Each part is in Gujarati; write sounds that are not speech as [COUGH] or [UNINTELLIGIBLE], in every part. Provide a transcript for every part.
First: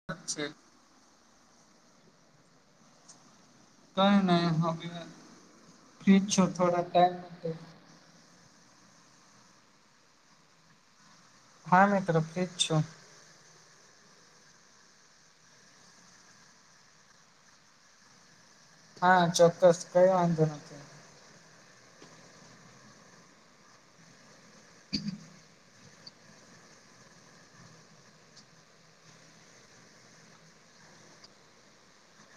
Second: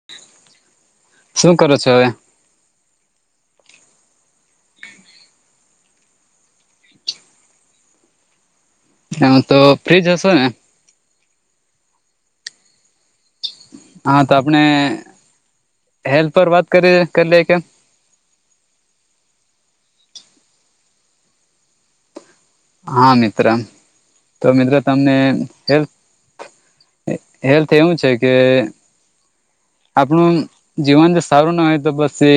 [UNINTELLIGIBLE] શું કરો છો હવે? કઈ નહી હવે ફ્રીજ છો થોડા ટાઈમ. હ તો ફ્રીજ હશે ને? હા મેં તરફથીરી જ છું. હા તો આપણે હેલ્થ પર વાત કરી કરી લે કે? હા ચોક્કસ કઈ વાંધો નથી. હા મિત્ર તો મિત્રો તમને હેલ્થ એ હેલ્થ એવું છે કે આપણું જીવન જે સારું ના હોય તો પસે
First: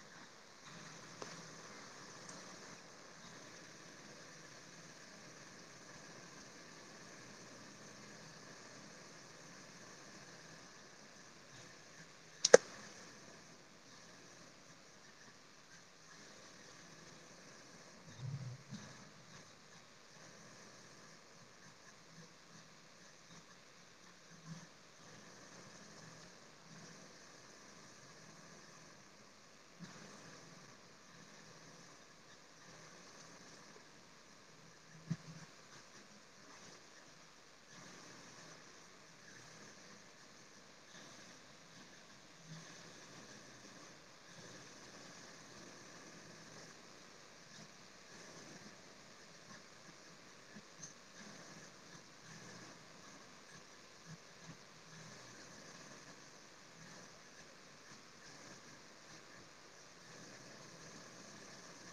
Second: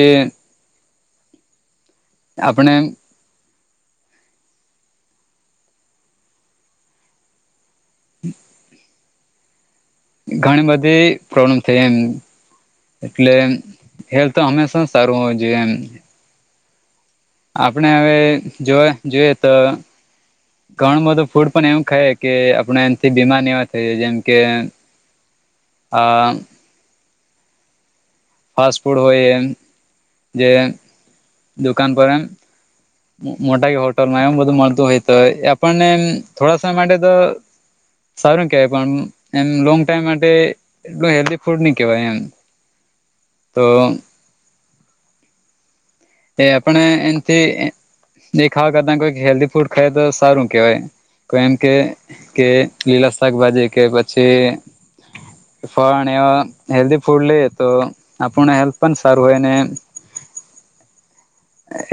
આપણે એમ હમ ઘણી બધી પ્રોબ્લેમ થઈ એમ એટલે હેલ્થ હંમેશા સારું હોય જુવે એમ આપણે હવે જો જોઈએ તો ઘણું બધું ફૂડ પણ એવું ખાય કે આપણે એમથી બીમાર ને એવા થઈએ જેમ કે હા. ફાસ્ટ ફૂડ હોય જે દુકાન પર એમ મોટા હોટલમાં એમ બધું મળતું હોય તો આપણને થોડા સમય માટે તો સારું કેહેવાય પણ એમ લોંગ ટાઈમ માટે એટલું હેલ્ધી ફૂડ નહી કેવાય એમ તો એ આપણે એમથી જે ખાવા કરતા કોઈ હેલ્ધ ફૂડ ખાય તો સારું કેહેવાય તો એમ કે કે લીલા શાકભાજી કે પછી પણ એ હેલ્ધ ફૂડ લઈ તો આપણને હેલ્થ પણ સારું હોય ને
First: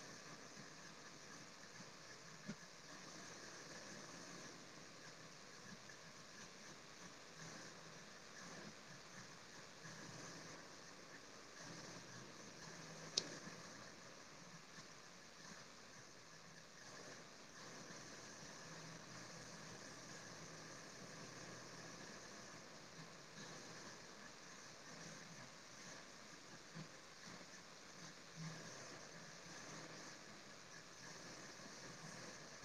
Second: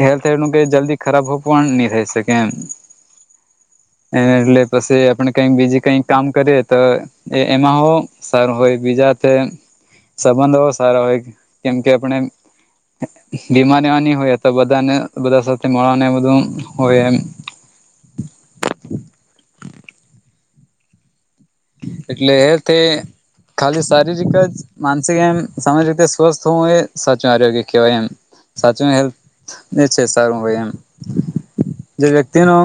હેલ્થ એનુ કે જલ્દી ખરાબ હોવું પણ નહી રહેશે કે એમ એ એટલે પછી આપે કઈક બીજી કઈક કામ કરીએ તો એ એમાં હો સારું હોય બીજા થે સબંધો સારા હોય કેમ કે આપણે બીમારીની હોય તો બધાને બધા સાથે મળવાને બધું હોય એમ એટલે એ તે ખાલી શારીરિક જ માનસિક એમ સામાજિક રીતે સ્વસ્થ હોવું એ સાચું આરોગ્ય કેવાય એમ સાચું હેલ્થ છે સારું હોઈ એમ જે વ્યક્તિ નુ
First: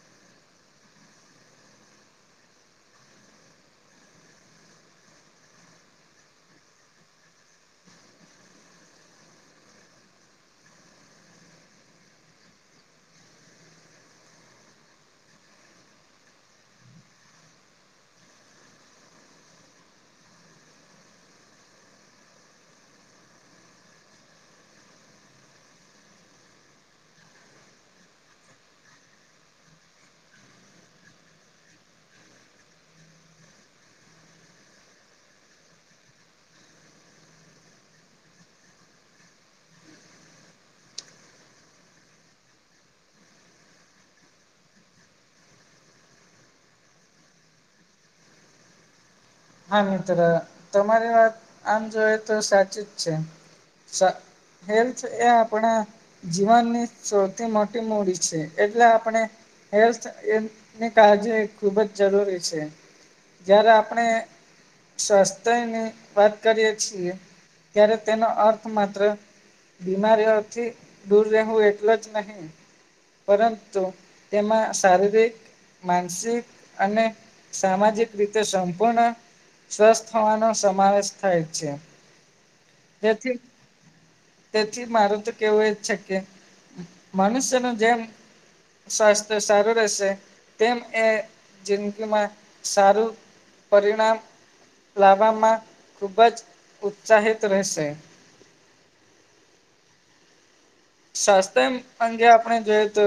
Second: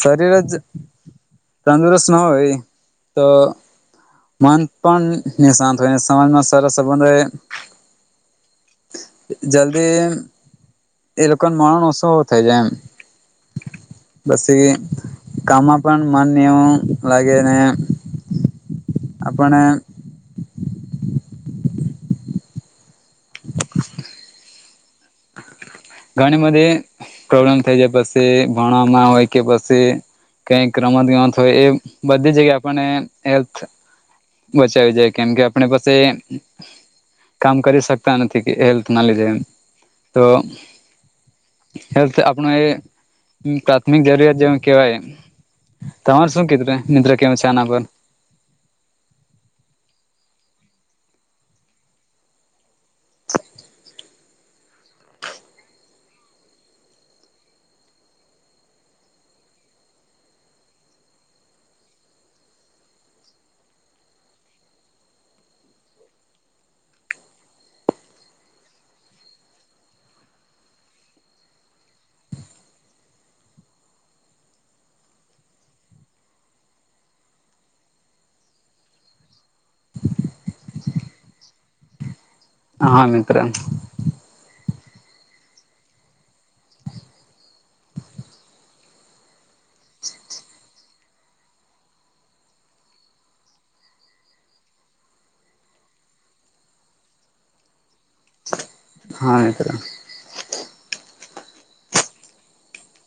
શરીર જ તંદુરસ્ત ના હોય તો મન પણ નિશાંત હોય સમાજમાં સરસ સંબંધો એ જલ્દી એ લોકો નુ માણ ઓછો થાય જાય એમ પછી કામમાં પણ મન એવું લાગે ને આપણે ઘણી બધી પ્રોબ્લેમ થઈ જાય પછી ભણવામાં હોય કે પછી કઈક રમત ગમત હોય એ બધી જગ્યાએ આપણને હેલ્થ બચાવી જાય કેમ કે આપડે પસી કામ કરી શકતા નથી કે હેલ્થ ના લીધે એમ તો હેલ્થ આપણું એ પ્રાથમિક જરૂરિયાત જેમ કેહેવાય તમારે શું કીધું કાય નિદ્ર કે આના પર હા મિત્ર તમારી વાત આમ જોઈ તો સાચી જ છે સા હેલ્થ એ આપણા જીવનની સૌથી મોટી મૂડી છે એટલે આપણે હેલ્થ એની કાળજી ખૂબ જ જરૂરી છે જ્યારે આપણે સ્વાસ્થ્ય ની વાત કરીએ છીએ ત્યારે તેનો અર્થ માત્ર બીમારીઓથી દૂર રહેવું એટલુ જ નહી. પરંતુ તેમાં શારીરિક માનસિક અને સામાજિક રીતે સંપૂર્ણ સ્વસ્થ હોવાનો સમાવેશ થાય છે હા તેથી મિત્ર તેથી મારુ તો કેવું એ છે કે મનુષ્યનું જેમ સ્વાસ્થ્ય સારું રહેશે તેમ એ જિંદગીમાં સારું પરિણામ લાવવામાં ખૂબ જ ઉત્સાહિત રહેશે. હા [UNINTELLIGIBLE] સ્વાસ્થય અંગે આપણે જોઈએ તો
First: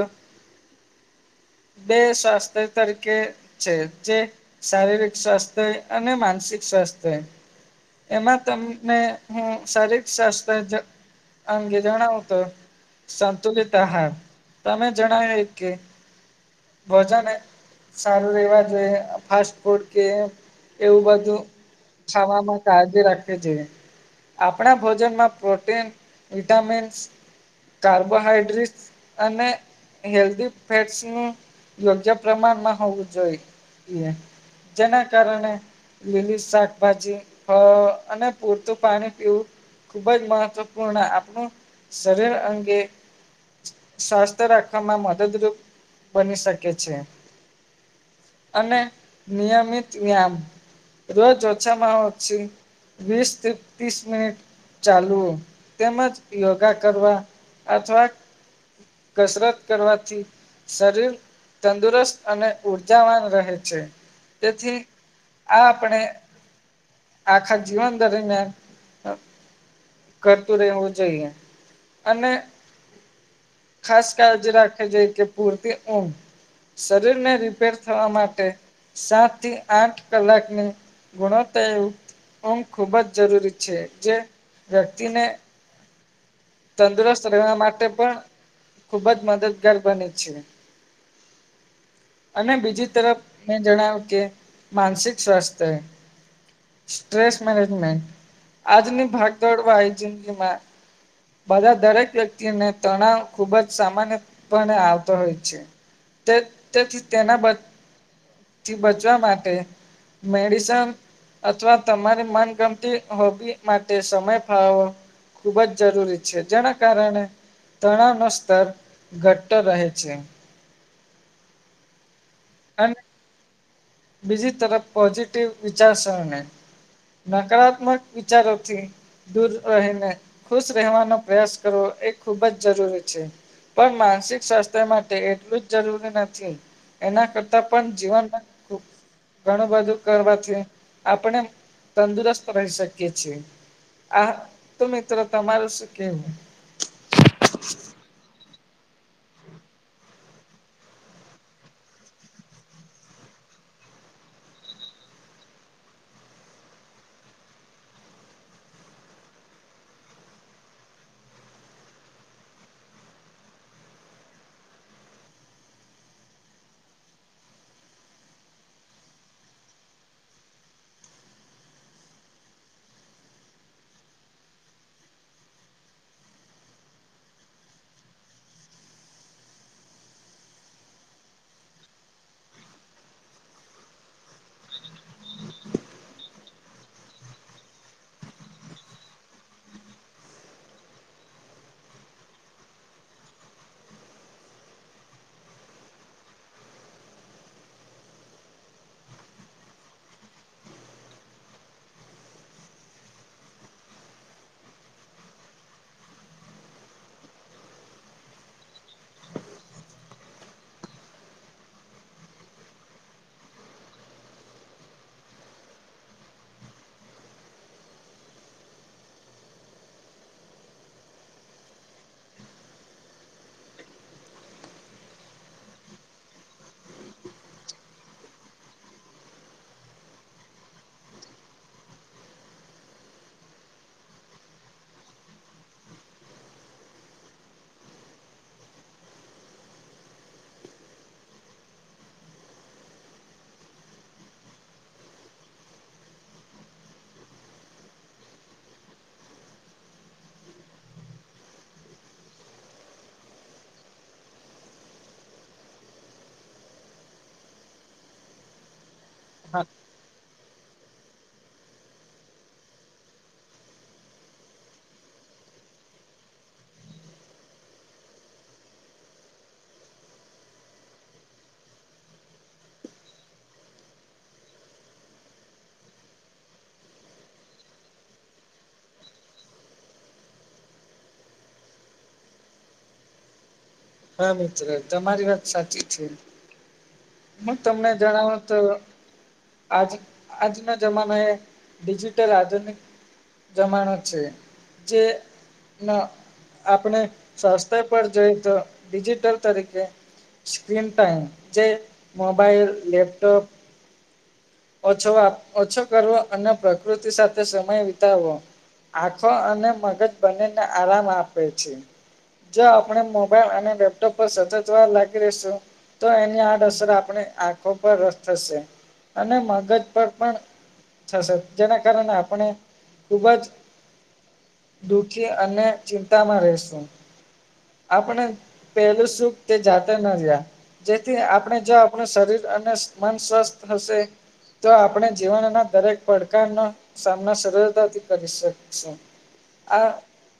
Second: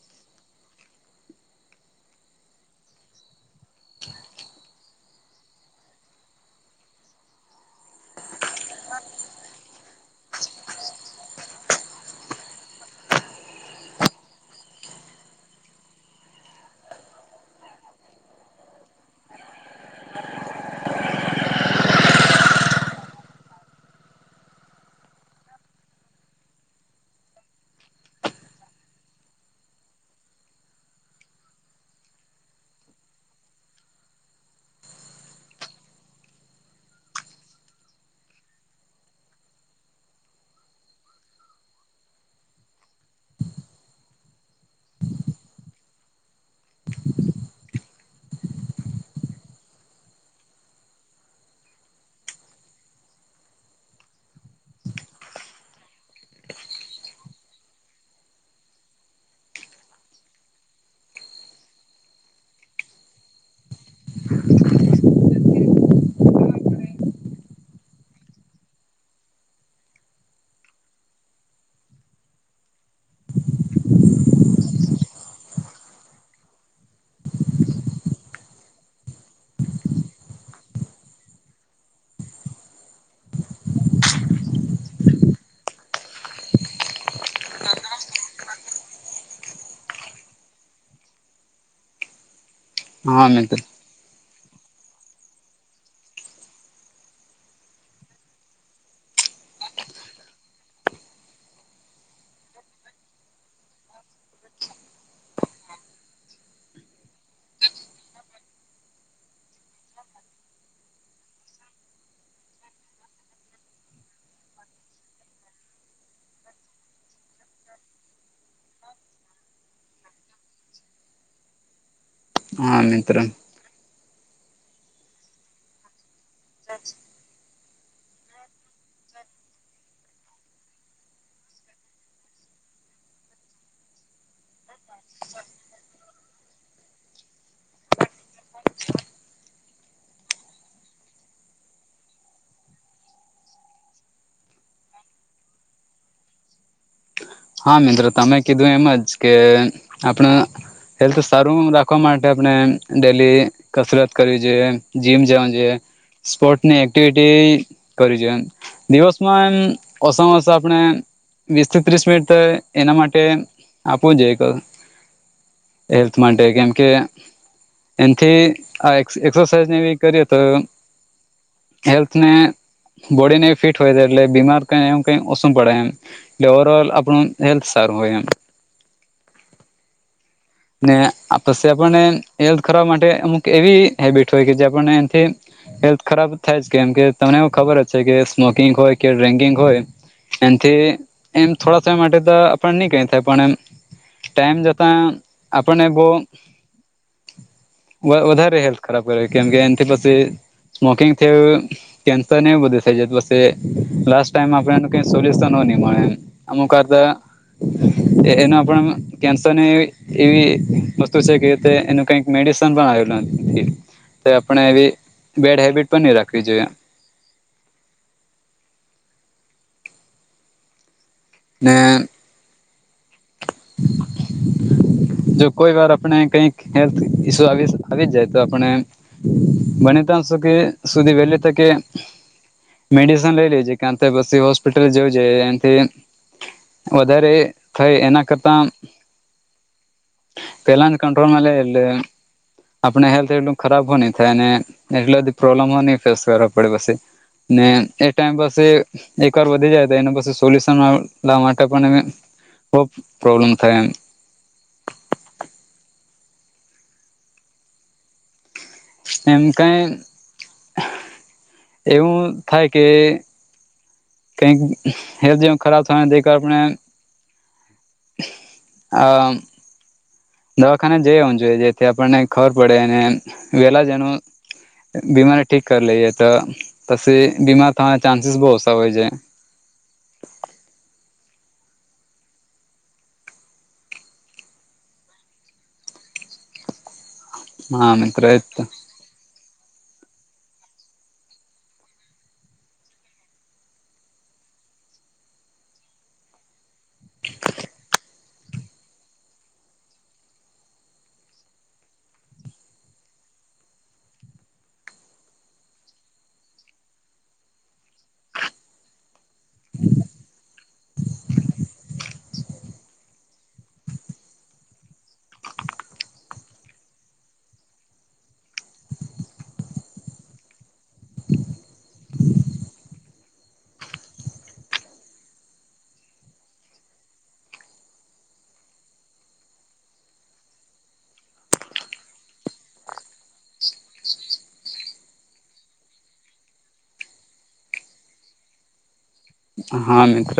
બે સ્વાસ્થય તરીકે છે જે શારીરિક સ્વાસ્થ્ય અને માનસિક સ્વાસ્થ્ય. એમાં તમને હું શારરીક સ્વાસ્થ્ય અંગે જણાવો તો સંતુલિત આહાર તમે જણાવ્યું કે ભજન સારું રહેવા જોઈ ફાસ્ટ ફૂડ કે એવું બધું ખાવામાં કાળજી રાખવી જોઈએ. આપણા ભોજનમાં પ્રોટીન, વિટામિન્સ કાર્બોહાઈડ્રેટ્સ અને હેલ્ધી ફેટ્સનું યોગ્ય પ્રમાણમાં હોવું જોઈએ જેના કારણે લીલી શાકભાજી અને પૂરતું પાણી પીવું ખૂબ જ મહત્વપૂર્ણ આપણું શરીર અંગે સ્વસ્થ રાખવાવામાં મદદરૂપ બની શકે છે અને નિયમિત વ્યામ રોજ ઓછામાંછ વિસ ત ત્રીસ મનિટ ચાલવું તેમજ યોગા કરવા અથવા કસરત કરવાથી શરીર તંદુરસ્ત અને ઉર્જાવાન રહે છે તેથી આ આપણે આખા જીવન દરમિયાન કરતું રહેવું જોઈએ. અને ખાસ કાળજી રાખવી જોઈએ કે પૂરતિ ઊંઘ. શરીર ને રિપેર થવા માટે સાત થી આઠ કલાકની ગુણતા ઊંઘ ખૂબ જ જરૂરી છે જે વ્યક્તિને તંદુરસ્ત રહેવા માટે પણ ખુબ જ મદદગાર બને છે. અને બીજી તરફ હા મિત્ર મેં જણાવ્યું કે માનસિક સ્વાસ્થ્ય. સ્ટ્રેસ મેનેજમેન્ટ આજની ભાગ દોડવા જિંદગીમાં બધા દરેક વ્યક્તિને તણાવ ખુબ જ સામાન્યપણે આવતો હોય છે. તે તેથી તેનાથી બચવા માટે મેડિસન અથવા તમારી મનગમતી હોબી માટે સમય ફાળો ખુબ જ જરૂરી છે. જેના કારણે તણાવ નો સ્તર ઘટતો રહે છે. હા અને મિત્રો બીજી તરફ પોઝિટિવ વિચારસરને નકારાત્મક વિચારોથી દૂર રહીને ખુશ રહેવાનો પ્રયાસ કરવો એ ખૂબ જ જરૂરી છે. પણ માનસિક સ્વાસ્થ્ય માટે એટલું જ જરૂરી નથી એના કરતા પણ જીવનમાં ખૂબ ઘણું બધું કરવાથી આપણે તંદુરસ્ત રહી શકીએ છીએ. આ તો મિત્રો તમારું શું કેવું? હા મિત્ર તમે કીધું એમજ કે આપણ- હેલ્થ સારું રાખવા માટે આપણે ડેલી કસરત કરવી જોઈએ જીમ જવાની જોઈએ સ્પોર્ટ ની એક્ટિવિટી કરવી જોઈએ. દિવસમાં એમ ઓછમાં ઓસ આપણે વીસ થી ત્રીસ મિનિટ તો એના માટે આપવું જોઈએ. હેલ્થ માટે કેમ કે એથી આ એક્સરસાઇઝ ને એવી કરીએ તો હેલ્થ ને બોડી નહી ફિટ હોય છે એટલે બીમાર ક એ કઈ ઓછું પડે એમ એટલે ઓવરલ હેલ્થ સારું હોય એમ. [INAUDIBLE] ને પછી આપણને હેલ્થ ખવા માટે અમુક એવી હેબિટ હોય કે જે આપણને એથી હેલ્થ ખરાબ થાય જ કેમ કે તમને એવ ખબર જ છે કે સ્મોકિંગ હોય કે ડ્રિન્કિંગ હોય એનથી એમ થોડા સમય માટે તો આપ નહી કઈ થાય પણ એમ ટાઈમ જતાં આપણને બો વધારે હેલ્થ ખરાબ કરે કેમ કે એથી પછી સ્મોકિંગ થી કેન્સર ને એવું બધું થઈ જ પ લાસ ટાઈમ આપ ક સોલ્યુશન હો ન મળે એમ. અમુક વાર તો એના પણ કેન્સર એવી વસ્તુ છે કે ર એનું કઈક, મેડિસન પણ આવેલું તો આપણે એવી બેડ હેબિટ પણ નહી રાખવી જોઈએ. ને [INAUDIBLE] જો કોઈ વાર આપણે કઈક હેલ્થ ઈસુ આવી જ જાય તો આપણે બને ત્યાં સુ કે સુધી વહેલી તકે મેડિસન લઇ લેજે કારણ પછી હોસ્પિટલ જવું જઈ એનથી વધારે થઈ એના કરતા પેલા કન્ટ્રોલ મેલા એલે આપણે હેલ્થ એટલું ખરાબ હો નની થાયને એટલી બધી પ્રોબ્લેમો નહી ફેસ કરવા પડે પછી. ને એ ટાઈમ પસી એક વાર વધી જાય તો એને પછી સોલ્યુશનવા માટે પણ એમે પ્રોબ્લેમ થાય‌ એમ. એમ હા કઈ એવું થાય કે કં હેલ્થ જેવ ખરાબ થાયને આપણે અ દવાખાને જઈ આવું જોઈએ જેથી આપણને ખબર પડે અને વેલા જેનું બીમારી ઠીક કરી લઈએ તો તછ બીમાર થવાના ચાન્સીસ બહુ હોય છે. હા મિત્ર તમારી વાત સાચી છે. હુ તમને હા મિત્ર જણાવુ એ તો આજ આજના જમાના એ ડિજિટલ આધુનિક જમાનો છે જે ન આપણે સ્વાસ્થ્ય પર જોઈ તો ડિજિટલ તરીકે સ્ક્રીન ટાઈમ જે મોબાઈલ લેપટોપ ઓછો ઓછો કરવો અને પ્રકૃતિ સાથે સમય વિતાવવો. આખો અને મગજ બનીને આરામ આપે છે. જો આપણે મોબાઈલ અને લેપટોપ પર સજા જવા લાગી રેસુ તો એની આડઅસર આપણી આંખો પર થશે. અને મગજ પર પણ સર જેના કારણે આપણે ખુબ જ દુઃખી અને ચિંતામાં રહેશુ. આપણે પહેલું સુખ તે જાતે નથી રહયા જેથી આપણે જો આપણું શરીર અને મન સ્વસ્થ હશે. તો આપણે જીવન ના દરેક પડકારનો સામના સરળતાથી કરી શકશે. હા મિત્ર.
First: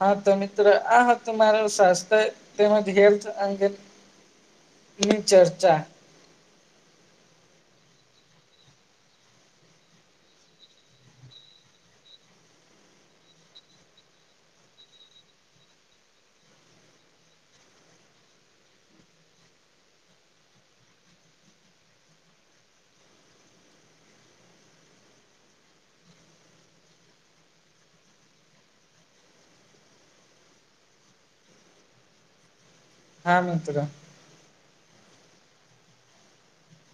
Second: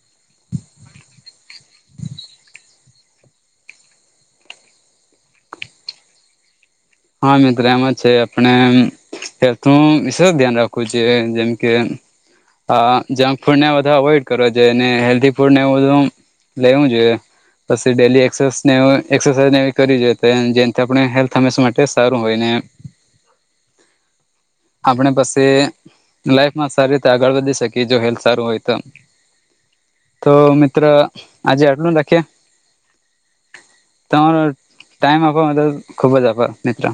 હા તો મિત્રો આ હતું માર સ્વાસ્થ્ય તેમજ હેલ્થ અંગે ની ચર્ચા. હા મિત્ર એમાં છે આપણે હેું વિશે ધ્યાન રાખું છે જેમ કે હ જંક ફૂડ ને બધા અવોઈડ કરવા જોઈએ ને હેલ્ધી ફૂડ ને બધું લેવું જોઈએ. પછી ડેલી એને એક્સરસાઇઝ નેવી જોઈએ જેનેથી આપણે હેલ્થ હંમેશા માટે એ સારું હોય ને. [INAUDIBLE] આપણે પાસે લાઈફમાં સારી રીતે આગળ વધી શકીએ જો હેલ્થ સારું હોય તો. તો મિત્ર આજે આટલું રાખીએ? હા મિત્ર. તમારો ટાઈમ આપવા ખુબ જ આભાર મિત્ર.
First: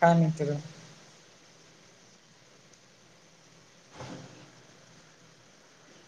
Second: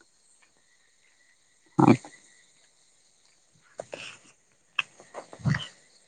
હા મિત્ર. હમ્મ. [INAUDIBLE] [INAUDIBLE]